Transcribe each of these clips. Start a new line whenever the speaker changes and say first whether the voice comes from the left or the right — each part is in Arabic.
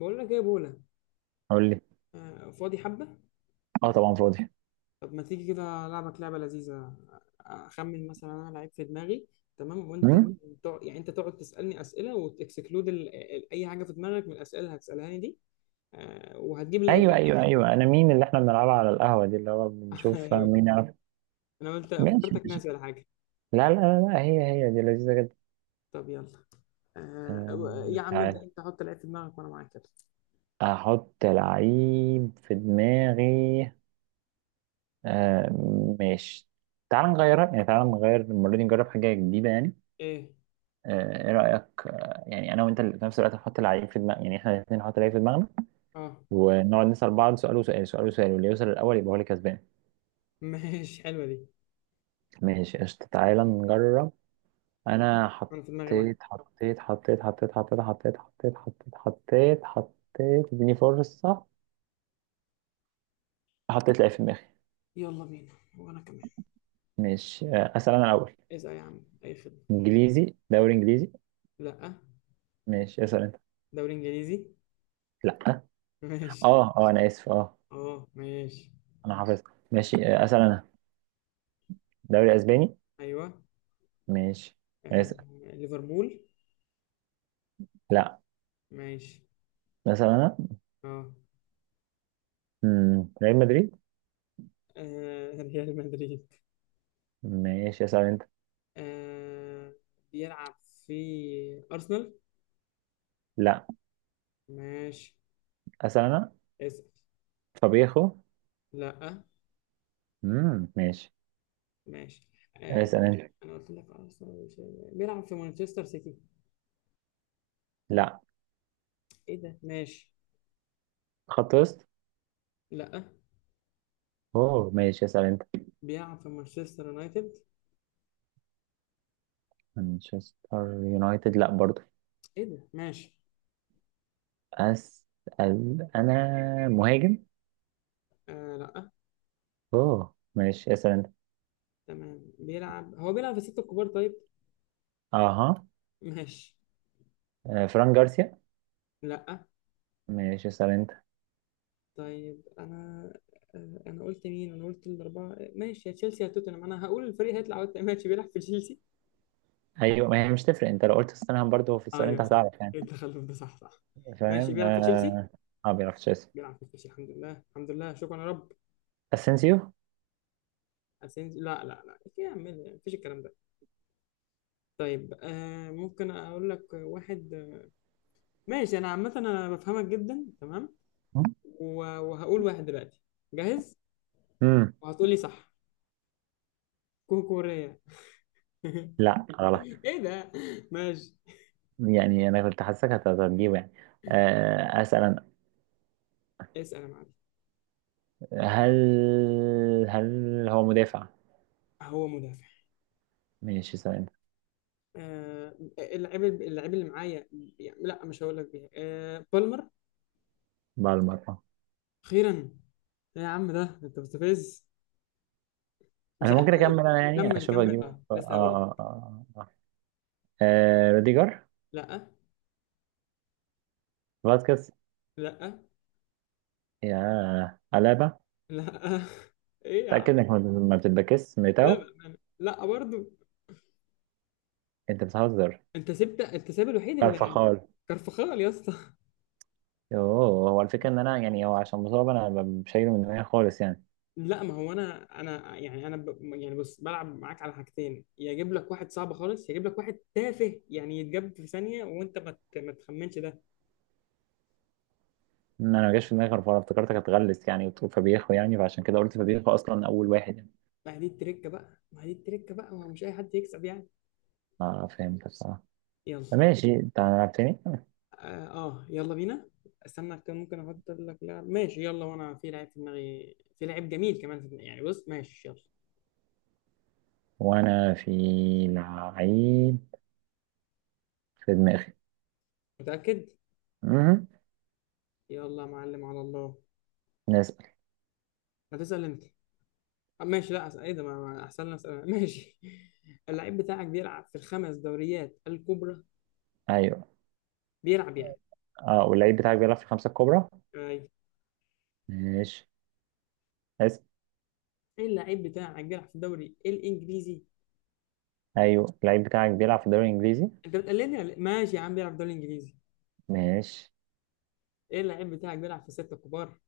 left: بقول لك ايه يا بولا؟
right: قول لي.
left: آه، فاضي حبه.
right: اه طبعا فاضي.
left: طب ما تيجي كده العبك لعبه لذيذه. اخمن مثلا انا لعيب في دماغي، تمام؟ وانت؟
right: مم؟
left: يعني انت تقعد تسالني اسئله وتكسكلود اي حاجه في دماغك من الاسئله اللي هتسالها لي دي. آه، وهتجيب لعيب في
right: ايوه ايوه
left: الاخر.
right: ايوه، انا مين؟ اللي احنا بنلعبها على القهوه دي اللي هو بنشوف
left: ايوه.
right: مين يعرف.
left: انا قلت
right: ماشي
left: افتكرتك
right: ماشي.
left: ناسي ولا حاجه.
right: لا لا لا لا، هي هي دي لذيذه جدا.
left: طب يلا.
right: آه،
left: آه، يا عم ابدا
right: تعال
left: انت حط لعيب في دماغك وانا معاك، يلا.
right: احط لعيب في دماغي. آه ماشي. تعال نغيرها، يعني تعال نغير المره دي نجرب حاجه جديده يعني.
left: ايه؟
right: آه ايه رايك؟ آه يعني انا وانت اللي في نفس الوقت نحط لعيب في دماغنا، يعني احنا الاثنين نحط لعيب في دماغنا،
left: اه.
right: ونقعد نسال بعض سؤال وسؤال سؤال وسؤال، واللي يوصل الاول يبقى هو اللي كسبان.
left: ماشي حلوه دي.
right: ماشي قشطه، تعالى نجرب. انا
left: انا في دماغي واحد.
right: حطيت حطيت حطيت حطيت حطيت حطيت حطيت حطيت حطيت حطيت، اديني فرصة. حطيت لعيب في دماغي.
left: يلا بينا، وانا كمان.
right: ماشي آه، اسأل انا الاول.
left: اسال يا عم، اي خدمه.
right: انجليزي، دوري انجليزي.
left: لا.
right: ماشي، اسأل انت.
left: دوري انجليزي.
right: لا.
left: ماشي.
right: اه انا اسف اه.
left: اه ماشي.
right: انا حافظ. ماشي آه، اسأل انا. دوري اسباني.
left: ايوه.
right: ماشي.
left: آه.
right: اسأل.
left: ليفربول.
right: لا.
left: ماشي.
right: اسأل انا.
left: اه.
right: ريال مدريد.
left: آه، ريال مدريد.
right: ماشي، اسأل انت.
left: آه. بيلعب في ارسنال.
right: لا.
left: ماشي.
right: اسأل انا.
left: اسال.
right: فابيخو.
left: لا.
right: ماشي.
left: ماشي. آه.
right: اسأل انت.
left: انا قلت لك ارسنال، مش بيلعب في مانشستر سيتي.
right: لا.
left: ايه ده؟ ماشي.
right: خط وسط.
left: لا،
right: اوه ماشي، اسأل انت.
left: بيلعب في مانشستر يونايتد.
right: مانشستر يونايتد لا برضو.
left: ايه ده؟ ماشي.
right: اسال انا. مهاجم.
left: آه. لا.
right: اوه ماشي، اسال انت.
left: تمام، بيلعب. هو بيلعب في الستة الكبار، طيب؟
right: اها.
left: ماشي.
right: آه، فران جارسيا.
left: لا.
right: ماشي، اسال انت.
left: طيب. انا آه، انا قلت مين؟ انا قلت الاربعه ماشي، يا تشيلسي يا توتنهام، انا هقول الفريق هيطلع وقت ماشي. بيلعب في تشيلسي.
right: ايوه، ما هي مش تفرق، انت لو قلت ستانهام برضو في
left: آه،
right: السؤال انت
left: ايوه صح.
right: هتعرف يعني.
left: ايه التخلف ده، صح صح. ماشي،
right: فاهم اه.
left: بيلعب في تشيلسي.
right: آه، ما بيعرفش. اسال.
left: بيلعب في تشيلسي، الحمد لله الحمد لله، شكرا يا رب.
right: اسينسيو.
left: اسينسيو؟ لا لا لا، إيه يا عم؟ إيه؟ مفيش الكلام ده. طيب آه، ممكن اقول لك واحد؟ ماشي، انا عامه انا بفهمك جدا، تمام. وهقول واحد دلوقتي. جاهز؟
right: امم
left: وهتقول لي صح. كوكوريا.
right: لا غلط.
left: ايه ده؟ ماشي.
right: يعني انا كنت حاسسك هتجيبه يعني. آه، اسال انا.
left: اسال يا معلم.
right: هل هل هو مدافع؟
left: هو مدافع.
right: ماشي، اسال انت.
left: آه، اللعيب اللي معايا، يعني لا مش هقول لك بيها. آه، بالمر.
right: بالمره.
left: اخيرا. إيه يا عم ده، انت مستفز. مش
right: انا
left: عارف.
right: ممكن اكمل انا، يعني
left: كمل
right: اشوف
left: كمل،
right: اجيبه.
left: اه
right: اه
left: لسه هقول
right: اه
left: لك.
right: اه اه آه، روديجر.
left: لا.
right: فاسكيز.
left: لا.
right: يا علابة.
left: لا. ايه يا
right: تأكد
left: عم؟
right: انك ما بتتبكس
left: لا
right: ميتاو.
left: بأمانة. لا برضو.
right: انت بتهزر.
left: انت سبت، انت ساب الوحيد اللي.
right: كارفاخال.
left: كرفخال يا اسطى.
right: يوه، هو الفكرة ان انا يعني، هو عشان مصاب انا شايله من دماغي خالص يعني.
left: لا، ما هو انا يعني يعني بص، بلعب معاك على حاجتين، يا اجيب لك واحد صعب خالص يا اجيب لك واحد تافه يعني يتجاب في ثانيه وانت ما تخمنش ده.
right: إن انا ما جاش في دماغي كارفاخال، افتكرتك هتغلس يعني وتقول فابيخو، يعني فعشان كده قلت فابيخو اصلا اول واحد يعني.
left: ما هي دي التركة بقى، ما هي دي التركة بقى، ما هو مش أي حد يكسب يعني.
right: اه فهمت بصراحة.
left: يلا.
right: ماشي، انت هنلعب تاني.
left: آه، آه يلا بينا. استنى، كان ممكن أحط لك لاعب ماشي يلا، وأنا في لعيب في دماغي، في لعيب جميل كمان في دماغي يعني، بص ماشي يلا.
right: وانا في لعيب في دماغي.
left: متأكد.
right: مهم.
left: يلا يا معلم، على الله.
right: نسأل.
left: هتسأل أنت. آه ماشي، لا أسأل. إيه ده، أحسن لي أسأل أنا. ماشي. اللعيب بتاعك بيلعب في الخمس دوريات الكبرى؟
right: ايوه.
left: بيلعب يعني.
right: اه، واللعيب بتاعك بيلعب في الخمسة الكبرى.
left: أيوة.
right: ماشي. اسم.
left: اللعيب بتاعك بيلعب في الدوري الإنجليزي؟
right: ايوه، اللعيب بتاعك بيلعب في الدوري الانجليزي.
left: أنت بتقلدني ولا إيه؟ ماشي يا عم، بيلعب في الدوري الإنجليزي.
right: ماشي.
left: ايه؟ اللعيب بتاعك بيلعب في الستة الكبار؟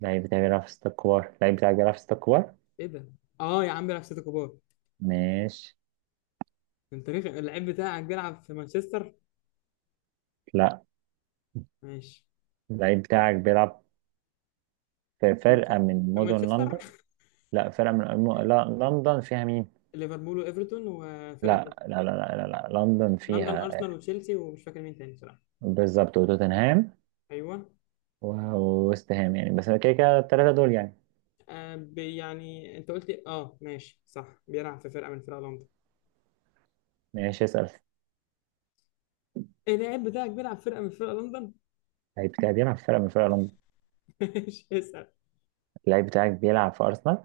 right: اللعيب بتاعك بيلعب في ستة كبار، اللعيب بتاعك بيلعب في ستة كبار.
left: ايه ده؟ اه يا عم، بيلعب في سيتي كبار.
right: ماشي.
left: انت ريخ. اللعيب بتاعك بيلعب في مانشستر؟
right: لا.
left: ماشي.
right: اللعيب بتاعك بيلعب في
left: مانشستر-
right: فرقة من
left: في
right: مدن
left: مانشستر.
right: لندن. لا فرقة من لا، لندن فيها مين؟
left: ليفربول وايفرتون وفرقه
right: لا
left: تالتة.
right: لا لا لا لا, لا. لندن
left: لندن،
right: فيها آه،
left: ارسنال وتشيلسي ومش فاكر مين تاني بصراحه.
right: بالظبط، وتوتنهام
left: ايوه.
right: وويست هام يعني، بس كده كده الثلاثة دول يعني.
left: آه، يعني انت قلت إيه؟ اه ماشي صح، بيلعب في فرقه من فرق لندن.
right: ماشي، اسأل.
left: إيه؟ اللعيب بتاعك بيلعب في فرقه من فرق لندن؟
right: اللعيب بتاعك بيلعب في فرقة من فرق لندن.
left: ماشي، اسال.
right: اللعيب بتاعك بيلعب في أرسنال.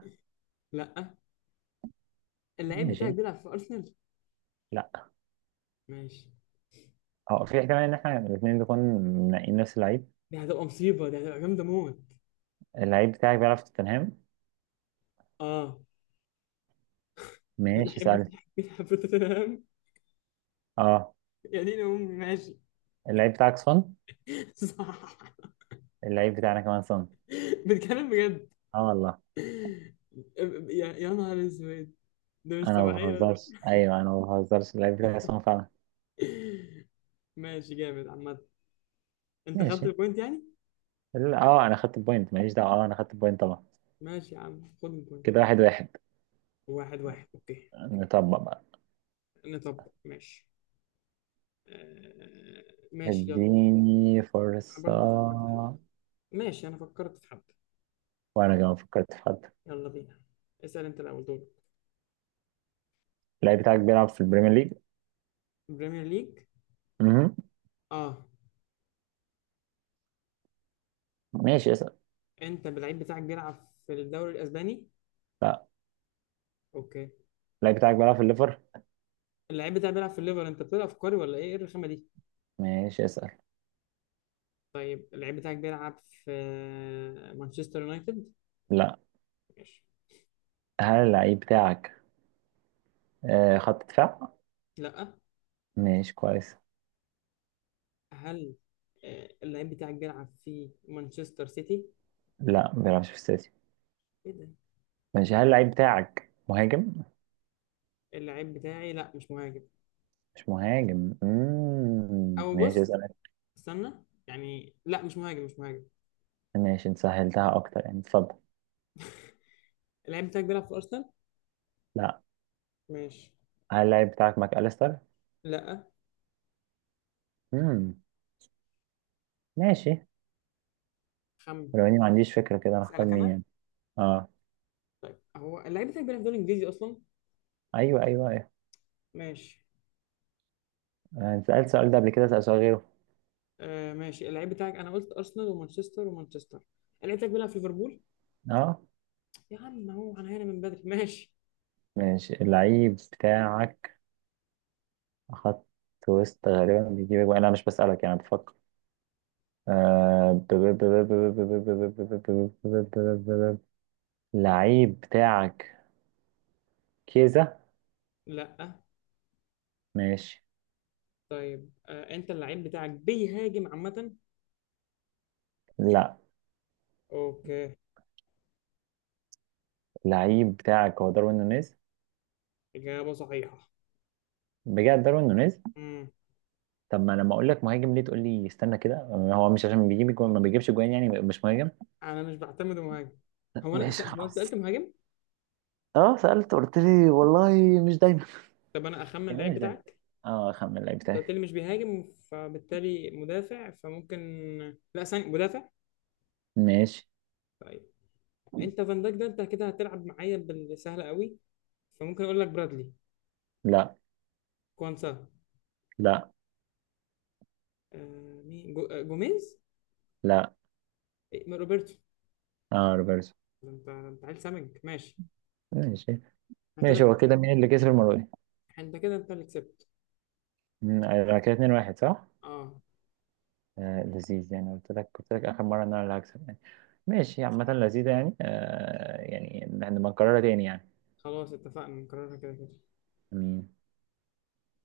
left: لا. اللعيب بتاعك
right: ماشي.
left: بيلعب في ارسنال؟
right: لا.
left: ماشي.
right: اه، في احتمال ان احنا الاثنين نكون منقين نفس اللعيب.
left: دي هتبقى مصيبه، دي هتبقى جامده موت.
right: اللعيب بتاعك بيلعب في توتنهام.
left: اه.
right: ماشي،
left: اللعيب
right: سألت.
left: بتاعك بيلعب في توتنهام؟
right: اه.
left: يا دين امي. ماشي.
right: اللعيب بتاعك سون.
left: صح.
right: اللعيب بتاعنا كمان سون.
left: بتكلم بجد؟
right: اه والله.
left: يا، يا نهار اسود. ده مش
right: انا ما
left: طبيعية.
right: بهزرش، ايوه انا ما بهزرش، اللعيب بتاعي سون فعلا.
left: ماشي جامد عامة. انت خدت
right: ماشي.
left: البوينت يعني؟
right: لا، اه انا خدت البوينت، ماليش دعوه، اه انا خدت البوينت طبعا.
left: ماشي يا عم، خد البوينت.
right: كده واحد واحد.
left: واحد واحد، اوكي.
right: نطبق بقى.
left: نطبق، ماشي. آه. ماشي يلا.
right: اديني
left: انا
right: فرصه.
left: برضه فكرت في حد. ماشي، انا فكرت في حد.
right: وانا كمان فكرت في حد.
left: يلا بينا. اسأل انت الاول، دورك.
right: اللعيب بتاعك بيلعب في البريمير ليج.
left: بريمير ليج.
right: مهم.
left: اه.
right: ماشي، اسأل.
left: انت اللعيب بتاعك بيلعب في الدوري الاسباني؟
right: لا.
left: اوكي.
right: اللعيب بتاعك بيلعب في الليفر.
left: اللعيب بتاعك بيلعب في الليفر، انت بتلعب في كوري ولا ايه؟ ايه الرخامة دي؟
right: ماشي، اسأل.
left: طيب اللعيب بتاعك بيلعب في مانشستر يونايتد؟
right: لا.
left: ماشي.
right: هل اللعيب بتاعك آه، خط دفاع؟
left: لا.
right: ماشي كويس.
left: هل آه، اللعيب بتاعك بيلعب في مانشستر سيتي؟
right: لا ما بيلعبش في السيتي.
left: ايه ده؟
right: ماشي، هل اللعيب بتاعك مهاجم؟
left: اللعيب بتاعي، لا مش مهاجم.
right: مش مهاجم. مم.
left: او
right: ماشي،
left: بص،
right: اسأل أنت.
left: استنى، يعني لا مش مهاجم، مش مهاجم.
right: ماشي، انت سهلتها اكتر يعني، اتفضل.
left: اللعيب بتاعك بيلعب في ارسنال؟
right: لا.
left: ماشي.
right: هل اللعيب بتاعك ماك أليستر؟
left: لا.
right: مم. ماشي.
left: خم.
right: ولو اني ما عنديش فكرة، كده انا اختار
left: اسالك
right: مين
left: انا؟
right: يعني. اه.
left: طيب هو اللعيب بتاعك بيلعب في الدوري الانجليزي اصلا؟
right: ايوه ايوه ايوه.
left: ماشي.
right: آه، انت سألت السؤال ده قبل كده، اسأل سؤال غيره.
left: آه ماشي، اللعيب بتاعك انا قلت ارسنال ومانشستر ومانشستر. اللعيب بتاعك بيلعب في ليفربول؟
right: اه
left: يا عم، هو انا هنا من بدري. ماشي.
right: ماشي. اللعيب بتاعك خط وسط، غالبا بيجيب أجوان. انا مش بسألك يعني، بفكر. آه، لعيب بتاعك كيزا.
left: لا.
right: ماشي.
left: طيب آه، انت اللعيب بتاعك بيهاجم عامة؟
right: لا.
left: اوكي.
right: لعيب بتاعك هو داروين نونيز.
left: إجابة صحيحة.
right: بجد داروين نونيز.
left: امم.
right: طب ما أنا لما اقول لك مهاجم ليه تقول لي استنى كده؟ هو مش عشان بيجيب جوان ما بيجيبش جوان يعني مش مهاجم.
left: انا مش بعتمد مهاجم.
right: ماشي
left: هو أنا سألت
right: خلاص.
left: مهاجم.
right: اه سألت، قلت لي والله مش دايما.
left: طب انا اخمن
right: يعني ايه
left: اللعيب
right: مش ده؟
left: بتاعك.
right: اه، خمن اللعيب
left: انت قلت
right: بتاعي.
left: لي مش بيهاجم، فبالتالي مدافع. فممكن. لا ثاني مدافع.
right: ماشي.
left: طيب. انت فان دايك ده، انت كده هتلعب معايا بالسهلة قوي. فممكن اقول لك برادلي.
right: لا
left: كوانسا.
right: لا
left: آه مين آه، جوميز.
right: لا.
left: إيه، ما روبرتو.
right: اه، روبرتسون.
left: ده انت، ده انت عيل سمج. ماشي.
right: ماشي.
left: انا كده.
right: ماشي، هو كده مين اللي كسب المره دي؟
left: انت كده، انت اللي كسبت.
right: مم، آه، كده 2-1 صح؟
left: اه.
right: آه لذيذ يعني، قلت لك قلت لك آخر مرة إن أنا اللي هكسب يعني. ماشي عامة، لذيذة يعني. آه يعني إحنا بنكررها تاني
left: خلاص اتفقنا نكررها كده كده.
right: يعني.